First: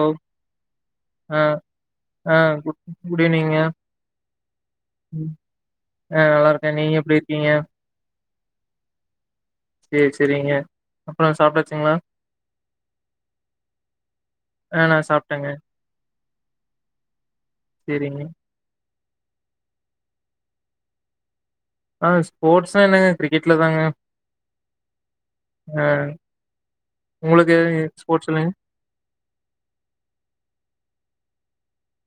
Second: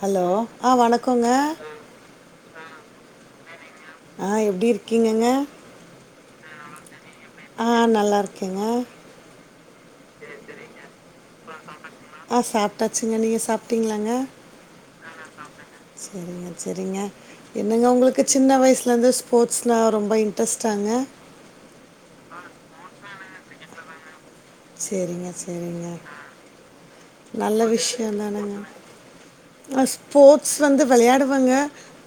Hello ஆ வணக்கோங்க ஆ ஆ குட் ஈவி்னிங்க ஆ எப்டி இருக்கீங்கங்க ஆ நல்லா இருக்கே நீங்க எப்டி இருக் ஆ நல்லா இருக் கேங்க சேர் செரிங்க அப்பறோ சாப்டாச் ஆ சாப்ட்டாச்சிங்க நீங்க சாப்ட்டீங்களாங்க ஆ நா சாப்ட்டேங்க செரிங்க செரிங்க என்னங்க உங்களுக்கு சேரிங்க சின்ன வயசு ல இருந்து ஸ்போர்ட்ஸ்ன்னா ரொம்ப இன்ட்ரெஸ்டாங்க ஆ ஸ்போட்ஸ்னா என்னகு க்ரிக்கெட்ல தாங்க செரிங்க ஆ செரிங்க உங்களுக்கு நல்ல விஷ்யோ ஸ்போர்ட்ஸ்லங்க தானங்க அ ஸ்போட்ஸ் வந்து வெள்யாடுவ் வங்க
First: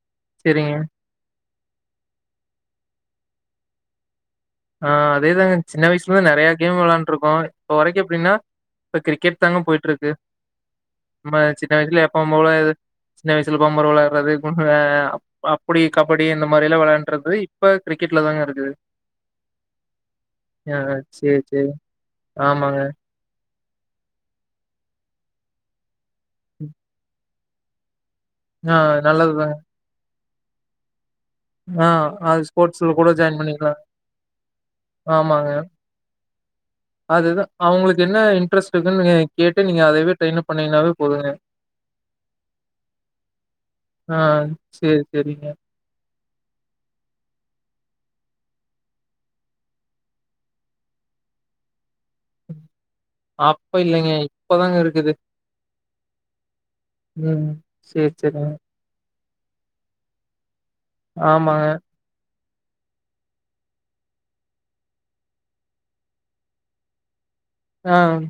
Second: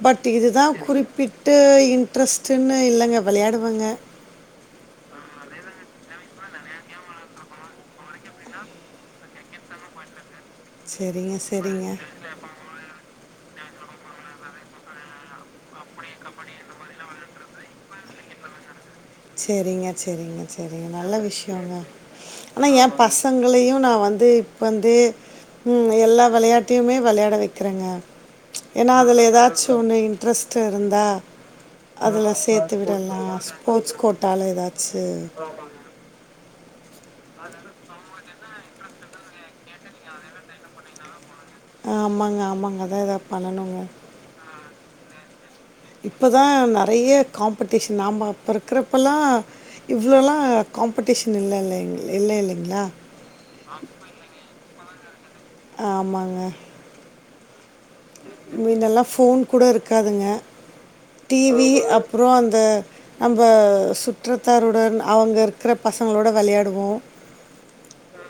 பட் இது தா சேரிங்க குறிப்பிட் ட்டு இன்ட்ரெஸ்ட்டுன்னு இல்லங்க விளையாடுவங்க ஆ அதேதாங்க சின்ன வய்சுல நெறையா கேம் விளையாண்ட்ருக்கோ போ வரைக்கி எப்டின்னா ப்ப க்ரிக்கெட் தாங்க போய்ட்ருக்கு சரிங்க அம்ம சிட்ட சரிங்க வய்ஜுல எப்ப மோலே இது சின்ன வய்சுல பம்பரோ விளையாறது குண்டு அஅ அப் அப்படி கபடி இந்த மாரில்லா விளையாண்றது இப்ப க்ரிக்கெட்ல தாங்க இருக்குது ச்செரிங்க ச்செரிங்க ஆ ச்செரிங்க நல்ல சேரி சேரி விஷ்யோங்க ஆனா ஏ ஆமாங்க பசங்களையு நா வந்து இப்பந்தே உம்அ எல்லா விளையட்டையுமே விளையாட வை கரங்க ஆ ஏன்னா அதுல நல்லதுதாங்க. ஏதாச்சு ஒன்னெய் ட்ரஸ்ட்டு இருந்தா ஆ அதுல அது ஸ்போட்ஸுல கூட ஜாயான் பண்ணிக்லா கால்ல எதாச்சு அதுதா அவுங்களுக்கு என்ன இன்ட்ரெஸ்ட் க்கு கேட்டு நீங்க அதேவே ட்ரெயின் பண்ணீங்கனாவே போதுங்க ஆமாங்க ஆமாங்கான் அதா ஏதா பண்ணனும்ங்க சேரி சேரிங்க இப்போ தா நறைய காம்படிஷன் நாம் ம அப்போ இருக்கிறப்பலாம் இவ்வளோலாம் காம்படிஷன் இல்ல இல்லைங் இல்ல இல்லைங்களா அப்போ இல்லைங்க இப்பதாங்க இருக்குது ஆமாங்க ம் சேரி சேரிங்க முன்னெல்லாம் ஃபோன் கூட இருக்காதுங்க ஆமாங்க. டிவி அப்றோ அந் த நம்ப சுற்றத்தாருடன் அவங்க இருக்கிற பசங்களோட வெளையாடுவோம் ஆஹ்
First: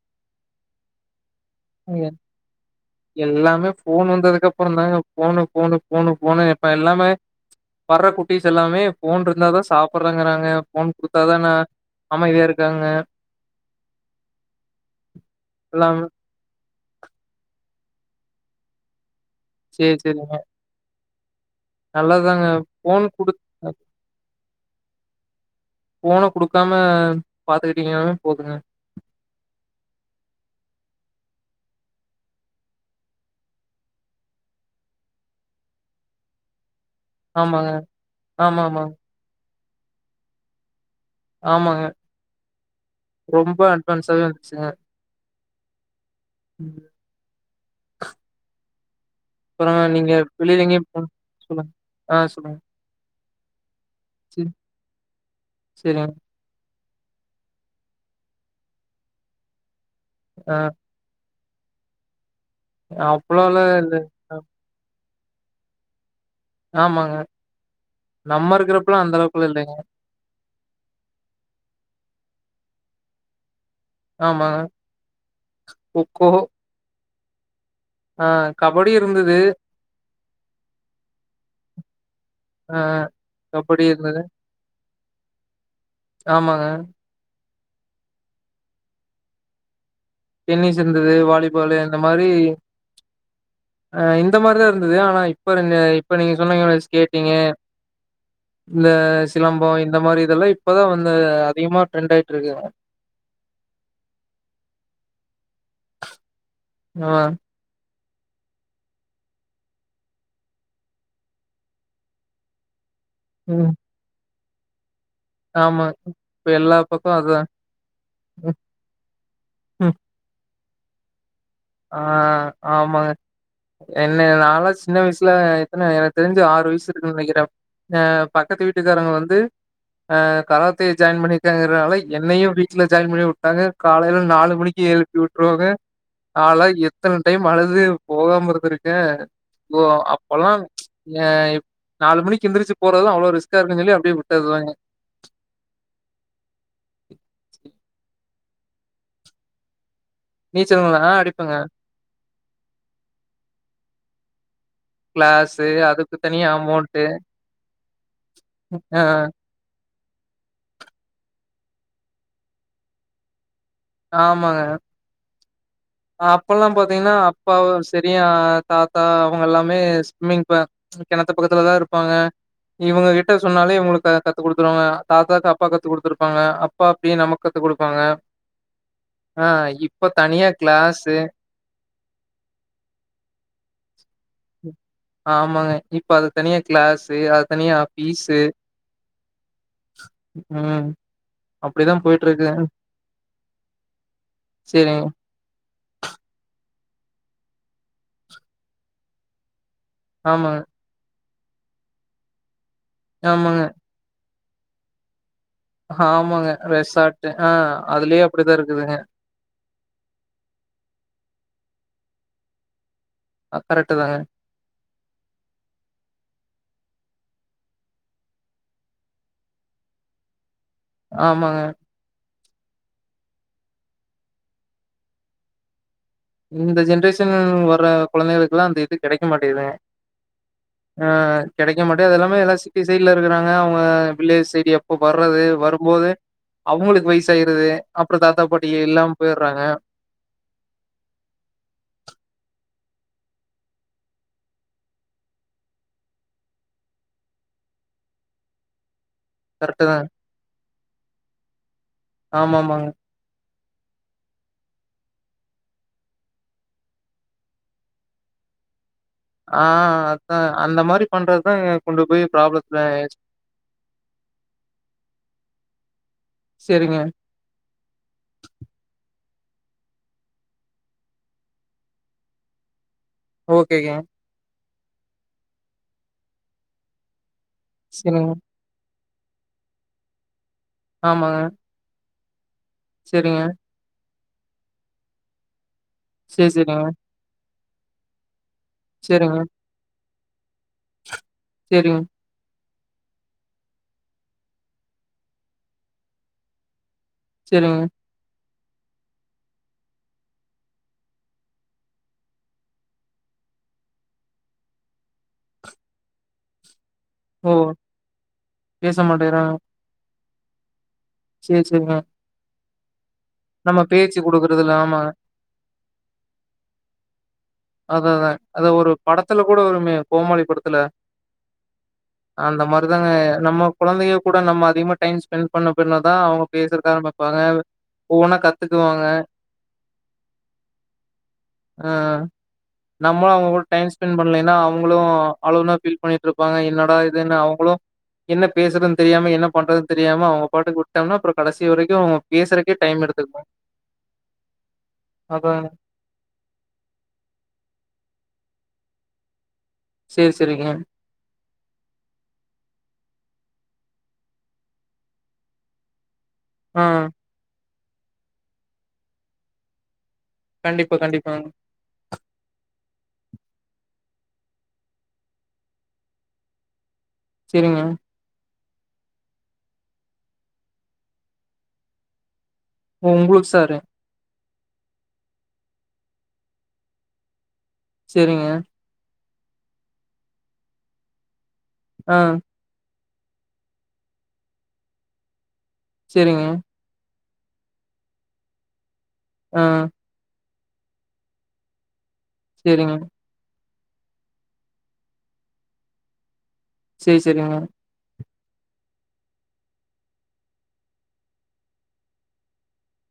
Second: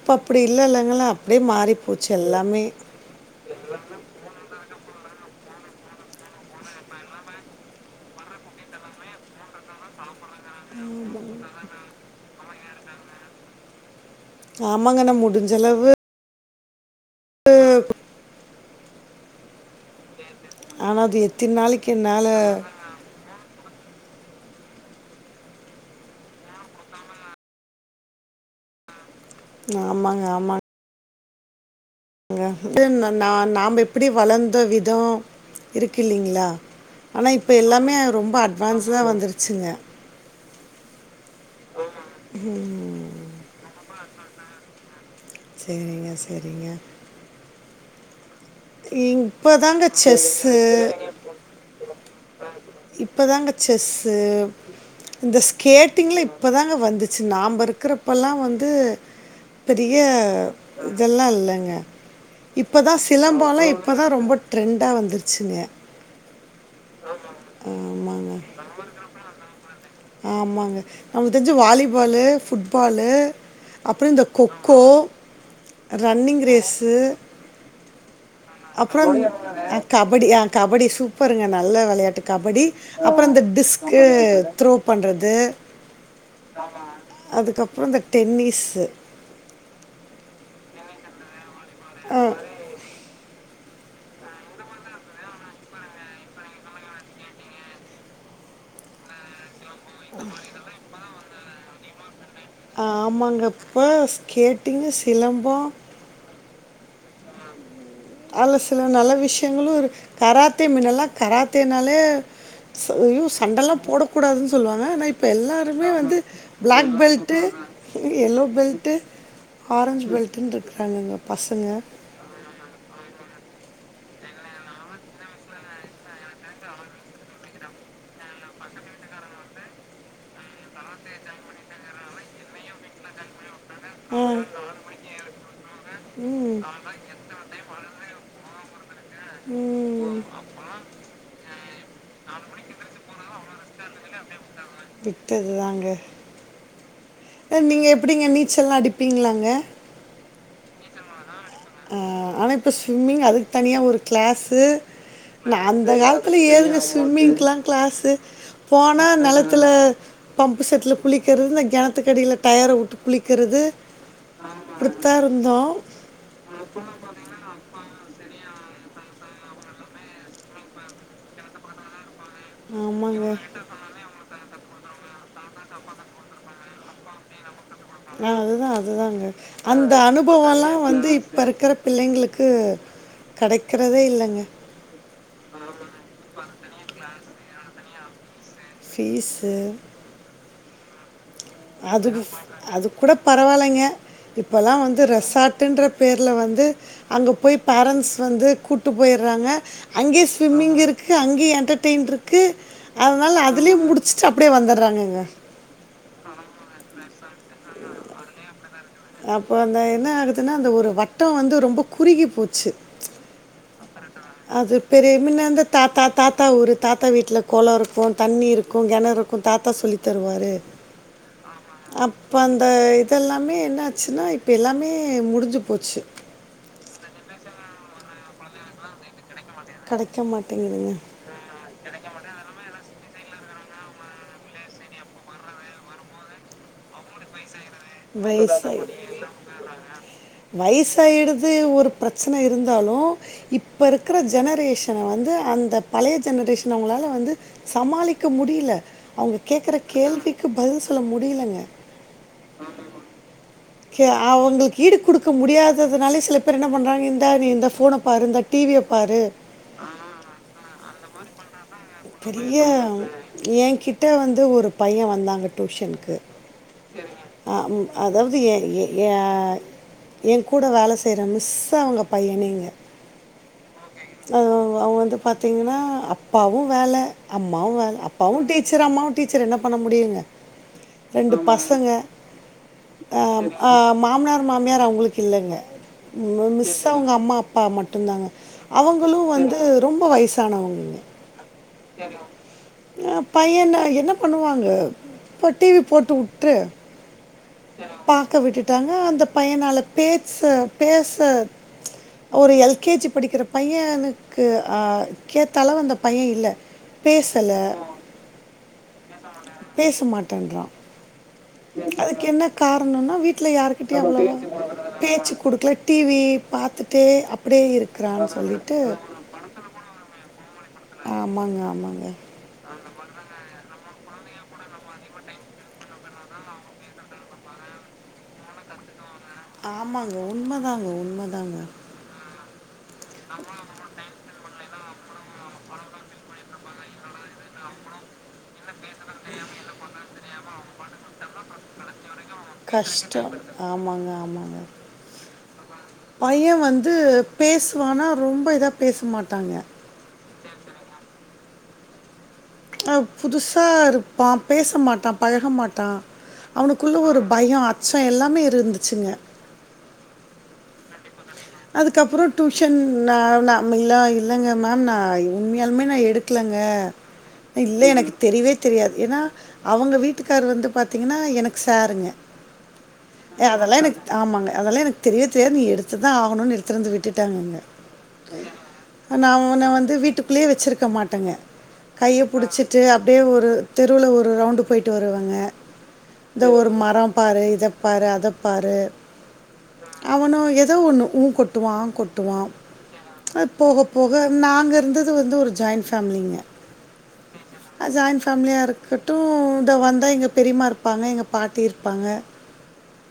இப்போ அப்டி இல்ல இல்லைங்களா அப்படியே மாறி போச்சு எல்லாமே எல்லாமே போன் வந்ததுக்க கப்பறந்தாங்க போனு போனு போனு போனு இப்ப எல்லாமே வர்ற குட்டீஸ் எல்லாமே போன் இருந்தா தா சாப்புட்றாங்கிறாங்க நாங்க போன் குடுத்தாதா நா அமைதியா இரு க்காங்க ஆமாங்க நா முடிஞ்சளவு து சேரி சேரிங்க ஆனால் அது எத்தனை நாளைக்கு என்னால் நல்லாதாங்க போன் குடுத் போனை குடுக்காம பாத்துக்கிட்டீங்கனாலே போதுங்க ஆமாங்க ஆமாங்க வந்த நாம எப்டி வளர்ந்த விதம் இருக்கு இல்லலைங்களா ஆனா இப்ப ஆமாங்க, எல்லாமே ரொம்ப ஆமா, அட்வான்ஸ் ஆமாங்க, வா வந்துருச் ச்சிங்க ஆமாங்க ரொம்ப அட்வான்ஸ் ச வந்துச்சிங்க செரிங்க செரிங்க அப்புறம் இப்பதாங்க நீங்க செஸ்ஸு வெளில எங்கயும் போ சொல்லுங்க. ஆ சொல்லுங் பதாங்க செஸ்ஸு இந்த சரிங்க. ஸ்கேட்டிங்ல இப்பதாங்க வந் துச்சு நாம்ப இருக்கறப்பல்லா வந்து பெரிய ஆ இதெல்லா இல்ல. ஆ இப்பதா சிலம்போலா அவ்ளோலாம் இல்ல. இப்பதா ரொம்ப அ ட்ரெண்டா வந்துரு ச்சுங்க ஆமாங்க. ஆமாங்க நம்ம இருக்கிறப்பலாம் அந்த அளவுக்குலாம் இல்லைங்க. ஆமாங்க நமக்கு தெரிஞ்சு வாலிபாலு ஃபுட் பாலு அப்றோ இந்த ஆமாங்க. கொக்கோ கொக்கோ, ரன்னிங் ரேஸு ஆ கபடி அப்றோ இருந்தது. கபடி ஆஹ் கபடி சூப்பர்ங்க. நல்ல விளையாட்டு கபடி ஆ அப்றோ இந்த கபடி டிஸ்கு இருந்தது. த்ரோ பண்றது ஆமாங்க. அதுக்கப் ப்றோ இந்த டென்னிஸு டென்னிஸ் இருந்தது வாலி பாலு இந்த மாரி அ இந்த மாரிதா இருந்தது ஆனா இப்பரங்க இப்ப நீங்க சொன்னீங்கல ஸ்கேட்டிங்கு இந்த சிலம் போ இந்த மாரி இதெல்லா இப்பதா வந்து அதிகமா ட்ரெண்டாய் ஆமாங்கப்ப ஸ்கேட்டீங்கு சிலம் போ ஆஹ் ஆலா சில நல்ல விஷ்யங்களு இரு கராத்தே மீன்னெல்லா கராத்தேனாலே ஐயோ ம் சண்டல்லா போடக்கூடாதுன் சொல்வாங்க ஆனா இப் ப ஆமா எல்லாருமே வந்து இப்ப எல்லா பிளாக் பக்கம் அதா பெல்டு, எல்லோ பெல்டு, ஆரஞ் பெல்டுனு இருக் காங்ககோ ஆஹ் ஆமாங்க என்ன நாலா சின்ன வயசுல எத்தன எனக்கு தெருஞ்சு ஆறு வயசு இருக்குன் நெனைக்கற. அஹ் பக்கத்து வீட்டுக்காரங்க வந்து அஹ் கராத்தே ஜாயின் பண்ணிக்காங்கறனால என்னயு வீட்ல ஜாயின் பண்ணிவுட்டாங்க. காலைல நாலு மணிக்கு எழுப்பி உட்டுருவாங்க ம், நாலா எத்தன டைம் அழுது போகாம இருந்திருக் கே ஒ ம், அப்பல்லா எ நாலு மணிக்கெந்திரிச்சு போறதெல்லா அவ்ளோ ரிஸ்க்கா இருக்குஞ்சொல்லி அப்டியே உட்டத்தாங்க. விட்டது தாங்க நீச்சல்லா அடிப்பீங்ளாங்க நீச்சல் [unintelligible] ஆ அடிப் ஆ ஆனா இப்ப சும்மிங் அதுக் தனியா ஒரு கிளாஸு நா கிளாஸு அந்த அதுக்கு காலத்துல தனியா ஏதுங்க அமௌண்ட்டு சும்மிங்க்லா கிளாஸ்ஸு ஆ போனா நெலத்துல பம்பு செட்ல குளிக்கறது கெணத்துக்கடில டயர உட்டு குளிக்கறது ஆமாங்க இப்பல்லா பாத்தீங்ன்னா அப்பா செரியா அ தாத்தா அவுங்கெல்லாமே சும்மிங் ப கெணத்து பக்கத்துல தா இருப்பாங்க இவுங்கக் ஆமாங்க கிட்ட சொன்னாலே இவுங்ளுக்கு கத்து குடு [unintelligible] தாதாக்கு அப்பா கத்து குடுத்துருப்பாங்க அப்பாக்கு நம்மக் த்து குடுப்பாங்க அது தாங்க அந்த இப்ப தனியா அனுபவோல்லா வந்து கிளாஸு இப்பருக்கற பிள்ளைங்ளுக்கு கடைக்குறதே இல்லங்க ஆமாங்க ஆ ஃபீஸு ஃபீஸு ம் அப்டிதா அதுக்கு போயிட்ருக்கு அதுக் கூட பரவால் இல்லல்ல இப்பல்லா வந்து சேரிங்க ரெஸ்சாட்டுன்றத் பேர்ல வந்து அங்க போய் பேரன்ட்ஸ் வந்து கூட்டு போய்றாங்க அங்கே ஆமாங்க ஸ்விம்மிங்கிருக்கு அங்கே என்டர்டைன்ட்றுக்கு அனால ஆமாங்க அதுலே முடுச் ச்சு அப்டே வந்தர்றாங்கங்க ஆமாங்க ரெஸ்சார்ட்டு ஆ அதுலே அப்டிதாருக் அப்போ அந்த என்ன ஆகுதுன்னா அந்த ஒரு வட்டோ வந்து ரொம்போ குறிகி போச்சு கரெட்டு தாங்க அது பெரியமின்ன அந்த தாத்தா தாத்தா ஊரு தாத்தா வீட்ல கொளோருக்கோ தண்ணிருக்கோ கெணருக்கோ தாத்தா சொல்லி தருவாரு ஆமாங்க ப்பந்த இதெல்லாமே என்னாச்சுன்னா இப்பெல்லாமே முடிஞ்சு போச்சு இந்த ஜென்ரேஷன் வர கொழந்தைகளுக்கெல்லா அந்த இது கட மாட்டேங்துங்க கிடைக்க மாட்டேங்குதுங்க அ கெடைக்க மாட்டே அதெல்லாமே எல்லா சிட்டி சைல்லருக்கற அது அவ்ங்க வில்லேஜ்சைடு எப்போ வர்றது வரும்போது அவுங்களுக் வய்சாய்ருது அப்றோ தாத்தா பாட்டி வயசாயி எல்லா போயிர்றாங்க சாயிடுது ஒரு ப்ரச்சன இருந்தாலு இப்பருக்கற ஜெனரேஷன் வந்து அந்த பழைய ஜெனரேஷன் அவுங்களால வந்து சமாளிக்க முடில்ல அவுங்க கேக்கற கரெக்ட்டு தாங்க. கேள்விக்கு பதில் சொல்ல முடிலங்க ஆமாமாங்க கெ அவுங்ளுக்கு ஈடு குடுக்க முடியாததுனால சில பேர் என்ன பண்றாங்க இந்தாரி இந்த ஃபோன பாரு இந்த டி விய ஆ அத்தா அந்த மாரி பண்ற தாங்க பெரிய ஏ கிட்ட வந்து ஒரு பைய வந்தாங்க டியூஷன்கு சரிங்க. ஆ அதாவது எ எ ஏ [unintelligible] எங்கூட வேல செய்ற மிஸ்ஸு அவுங்க பையனேங்க ஓகேகங்க அவ வந்து பாத்தீங்கனா அப்பாவு வேல அம்மாவு வேல சரிங்க. அப்பாவு டீச்சர் அம்மாவு டீச்சர் என்ன பண்ண முடியுங்க ரெண்டு ஆமாங்க. பசங்க சரிங்க. அஹ் ஆஹ் மாமனார் மாமியார் அவுங்களுக் இல்லங்க சரி, உம் மிஸ் சரிங்க. அவுங்க அம்மா அப் ப்பா மட்டுந்தாங்க அவுங்களு சரிங்க, வந்து ரொம்ப வயசு சானவங்க சரிங்க, [unintelligible] அ பையன என்ன பண்ணுவாங்க இப்ப டி வி போட்டுவுட்டு சரிங்க. பாக்க விட்டுட் டாங்க அந்த பையனால பேச பேச ச் ஒரு எல் கே ஜி படிக்கிற பையனுக்கு அ கேத்தளவ் அந்த பைய இல்ல ஓ பேச மாட்டேறா டேன்றா அதுக்கென்ன காரணொனா வீட் ட்ல நம்ம யாருகிட்டயு பேச்சு அவ்ளவா குடுக்குறதில்ல. ஆமா. பேச்சு குடுக்ல டி வி பாத்துட்டே அப் அததா அத ஒரு படத்துல கூட வருமே கோமாளிபடத் துல ஆமாங்க ஆமாங்க அந்த மாரிதாங்க நம்ம கொழந்தைக கூட நம்ம அதிகமா டைம் ஸ்பெண்ட் பண்ண பண்ணதான் அவுங்க பேசறத ஆரம்பிப்பாங்க ஒவ்வொன்னா கத்துக்குவாங்க ஆமாங்க உண்ம தாங்க உண்ம தாங்க நம்ம அவுங்க கூட டைம் ஸ்பெண்ட் பண்லைன்னா அவுங் அவுங்களும் அழுவுனா ஃபீல் பண்ணிட்டு இருப்பாங்க என்னடா இதுன்னு அவுங்களும் என்ன பேசுறதுன் தெரியாம என்ன பண்றது தெரியாம அவங்க பாட்டுக்கு விட்டம்னா அப்புறொ கடைசி வரைக்கு அவுங்க கஷ்டொ ஆமாங்க ஆமாங்க அப்ப பைய வந்து பேசுவானா ரொம்ப இதா பேச மாட்டாங்க சேரி செரிங்க அஹ் புதுசா இருப்பா பேச மாட்டா பழக மாட்டா ஆ. அவனுக்குள்ள ஒரு பயொ அ சோ எல்லாமே இருந்துச்சுங்க கண்டிப்பா கண்டிப்பா அதுக்கப்புறொ டியூஷன் நா நாமல்லா இல்லைங்க மேம் நா உண்மையாலுமே நா எடுக்கலங்க சரிங்க. இல்ல எனக்கு தெரியவே தெரியாது ஏன்னா அவங்க வீட்டுக்காரர் வந்து பாத்தீங்கன்னா எனக்கு சாருங்க ஓ எ உங்களுக்கு அதெல்லா சாரு. எனக்கு ஆமாங்க அதெல்லா எனக்கு தெரியவே தெரியாது நீ எடுத்து தா ஆகணுனு எடுத்திருந்து விட்டுவிட்டாங்கங்க சரிங்க ஆனா அவங்கன வந்து வீட்டுக்குள்ளேயே வெச்சுருக்க மாட்டேங்க ஆ. கைய புடிச்சிட்டு அப் டியே ஒரு தெருவுல ஒரு ரவுண்டு போய்டு வருவேங்க சரிங்க. இதோ ஒரு மரம் பாரு இதப் பாரு அதப் பாரு ஆ. அவனு எ தோ ஒன்னு ஊ கொட்டுவா ஆஹ் கொட் டுவா சரிங்க. அ போக போக நாங்க இருந்தது வந்து ஒரு ஜாயிண்ட் ஃபேமிலிங்க செரி செரிங்க ஃபேமிலிய இருக்கட்டு இதோ வந்தா எங்க பெரிம்மா இருப்பாங்க எங்க பாட்டி இருப்பாங்க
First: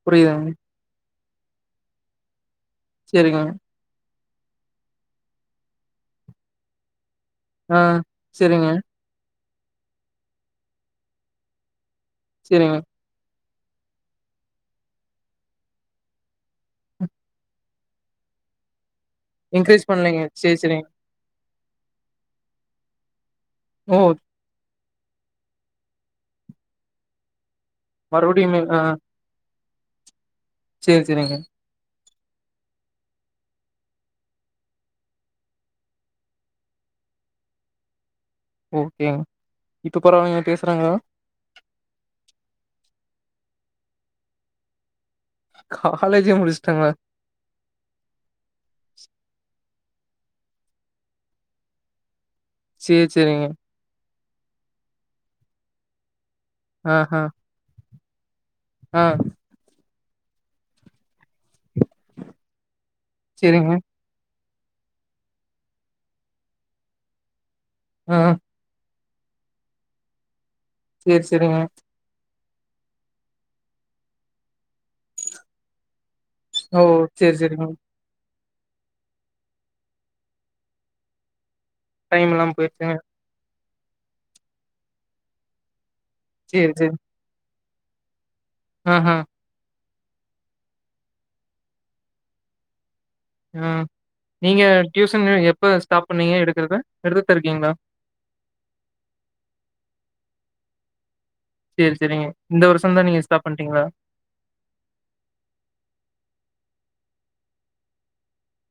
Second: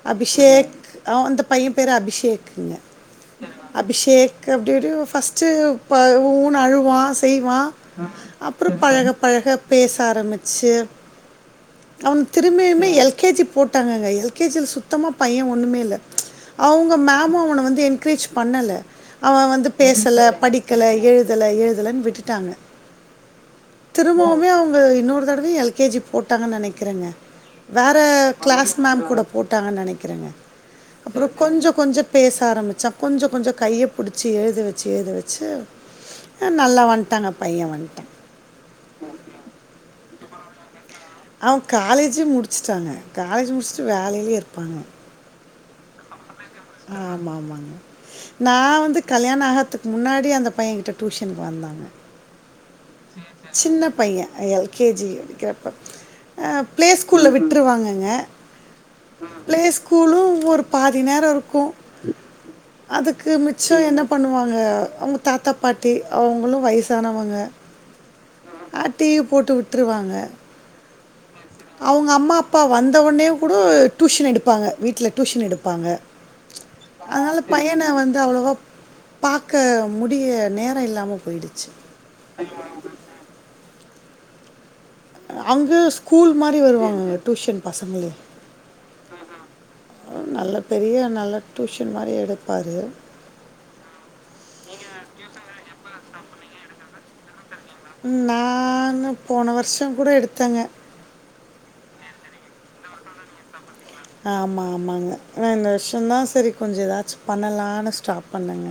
புரியுதுங்க. அபிஷேக் அ அந்த பைய பேர் அபிஷேக் குங்க சேரிங்க. அபிஷேக் கு அப்டி எப்டியொ ஃபஸ்ட்டு ப ஊ ஊன்னு அழுவா செய்வா ஆ சேரிங்க, அப்றொ பழக பழக பேச ஆரம்பிச்சு அவன் சேரிங்க. திரும்பியுமே எல் கே ஜி போட்டாங்கங்க எல்கேஜியில சுத்தமா பைய ஒண்ணுமே இல்ல அவுங்க மேம் அவனை வந்து என்கரேஜ் பண்ணல அவன் வந்து என்கரேஜ் பேசல பண்ணலைங்க. சேரி படிக்கல சேரிங்க. எழு எழுதல எழுதலன்னு விட்டுட்டாங்க ஓ! திரும்பவுமே அவங்க இன்னொரு தடவையும் எல்கேஜி போட்டாங்கன்னு நெனைக்கிறேங்க வேற மறுபடியுமே கிளாஸ் ஆ மேம் கூட போட் விட்டாங்க நா நெனைக்கிறங்க சேரி அப்பற சேரிங்க. கொஞ்சம் கொஞ்சம் பேச ஆரம்பிச்ச கொஞ்ச கொஞ்ச கையை புடிச்சி எழுத வச்சு எழுத வச்சு நல்லா வந்துடாங்க பைய வந்டா ஓகே இப்ப பரவால்ல பேசுறாங்களா அவ காலேஜ முடிச்சுட்டாங்க காலேஜ் முடிச்சுட்டு வேலையிலே இருப்பாங்க காலேஜே முடுச் ஆமா ஆமாங்க நா வந்து கல்யாண ஆகத்துக் முன்னாடியே அந்த பையன் கிட்ட டியூஷனுக்கு வந்தாங்க சேரி சேரிங்க. சின்ன பைய அ எல் கே ஜி படிக்கிறப்ப அ ப்ளே ஆஹா. ஸ்கூல்ல விட்ருவாங்க ங்க ஆ ப்லேஸ் ஸ்கூலும் ஒரு பாதி நேரோ இருக்கும் அதுக்கு சேரிங்க. மிச்சோ என்ன பண்ணுவா துங்க அவுங்க தாத்தா பாட்டி அவுங்களு வயிசானவங்க அ அ அ டி வி போட்டு விட்ருவாங்க சேர் ஸ் அவுங்க அம்மா அப் ப்பா வந்த ஒட்னே கூடோ டியூஷன் எடுப்பாங்க வீட்ல டியூஷன் எடுப்பாங்க ஓ! சேரி அதனால சேரிங்க. பையன வந்து அவ்ளவாப் பாக்க முடிய நேர இல்லாம போயிடுச் டைமில்லாம போயிருச்சுங்க அங்குஸ் ஸகூல் மாரி சேரி சேரி. வருவாங்கங்க டூஷன் பசங்களு ஆஹா நல்ல பெரிய நல்ல டூஷன் மாரி எடுப்பாரு ம் நீங்க ட்யூசன்னு எப்ப ஸ்டாப் பண்ணீங்க எடுக்கற எடுத்துட்தா இருக்கீங்ளா நானு போன வர்ஷம் கூட எடுத்தேங்க செரி செரிங்க இந்த வருஷந்தா நீங்க ஸ்டாப் பண்ட்டீங்ளா ஆமா ஆமாங்க நா இந்த வர்ஷொந்தா செரி கொஞ்சொ எதாச்சு பண்ணலான்னு ஸ்டாப் பண்ணங்க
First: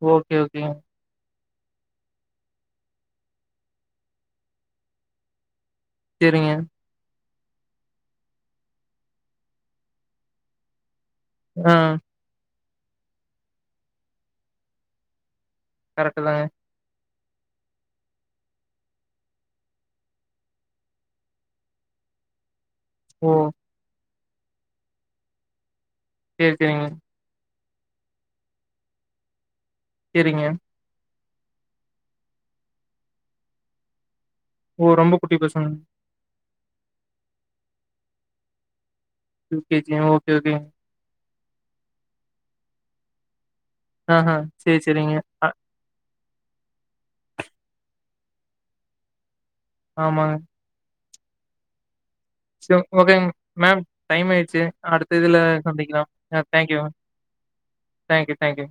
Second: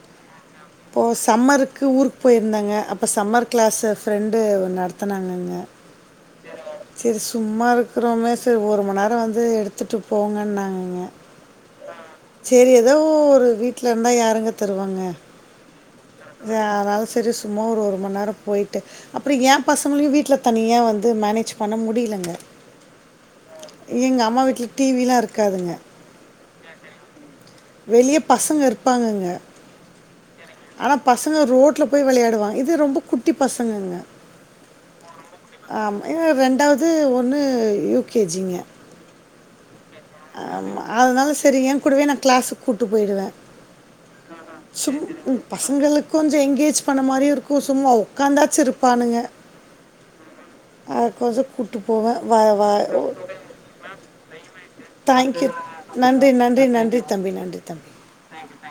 ஓ இப்போ சம்மரு க்கு ஊருக் போயிருந்தங்க அப்ப சம்மர் க்ளாஸு ஃப்ரெண்டு நடத்தனாங்கங்க செரிங்க சும்மா இருக்குறோமே செரி ஒரு மண்நேர வந்து எடுத்துட்டு போங்க நாங்கங்க ஆஹ் சேரி ஏதோ ஒரு வீட்ல இருந்தா யாருங்க தருவாங்க கரெக்ட்டு தாங்க. வே [unintelligible] செரி சும்மா ஒரு ஒரு மண்நேரம் போயிட்டு அப்ற என் பசங்களையும் வீட்ல தனியா வந்து மேனேஜ் பண்ண முடியலங்க ஓ எங்க அம்மா வீட்ல டிவிலா இருக்காதுங்க சேர் செரிங்க வெளிய பசங்க இருப்பாங்கங்க செரிங்க ஆனால் பசங்க ரோட்ல போய் வெளையாடுவா இது ரொம்ப குட்டி பசங்கங்க ஓ ரொம்ப குட்டி பசங்க ஆமாம் ஏன்னா ரெண்டாவது ஒன்னு யூகேஜிங்க ம் ஆமா அதனால சரி ஏன் கூடவே நா க்ளாஸுக் கூட்டு போயிடுவே ஆஹ்ஹ சேரி செரிங்க கொஞ்சொ எங்கேஜ் பண்ண மாரியு இருக்கு சும்மா உக்காந்தாச்சு இருப்பானுங்க ஆமாங்க அது கொஞ்சொ கூட்டு போவே செ ஓகே மேம் டைம் ஆயிட்ச்சு அடு தேங்க்யூ நன்றி நன்றி நன்றி தம்பி நன்றி தம்பி தேங்க்யூ தேங்க்யூ.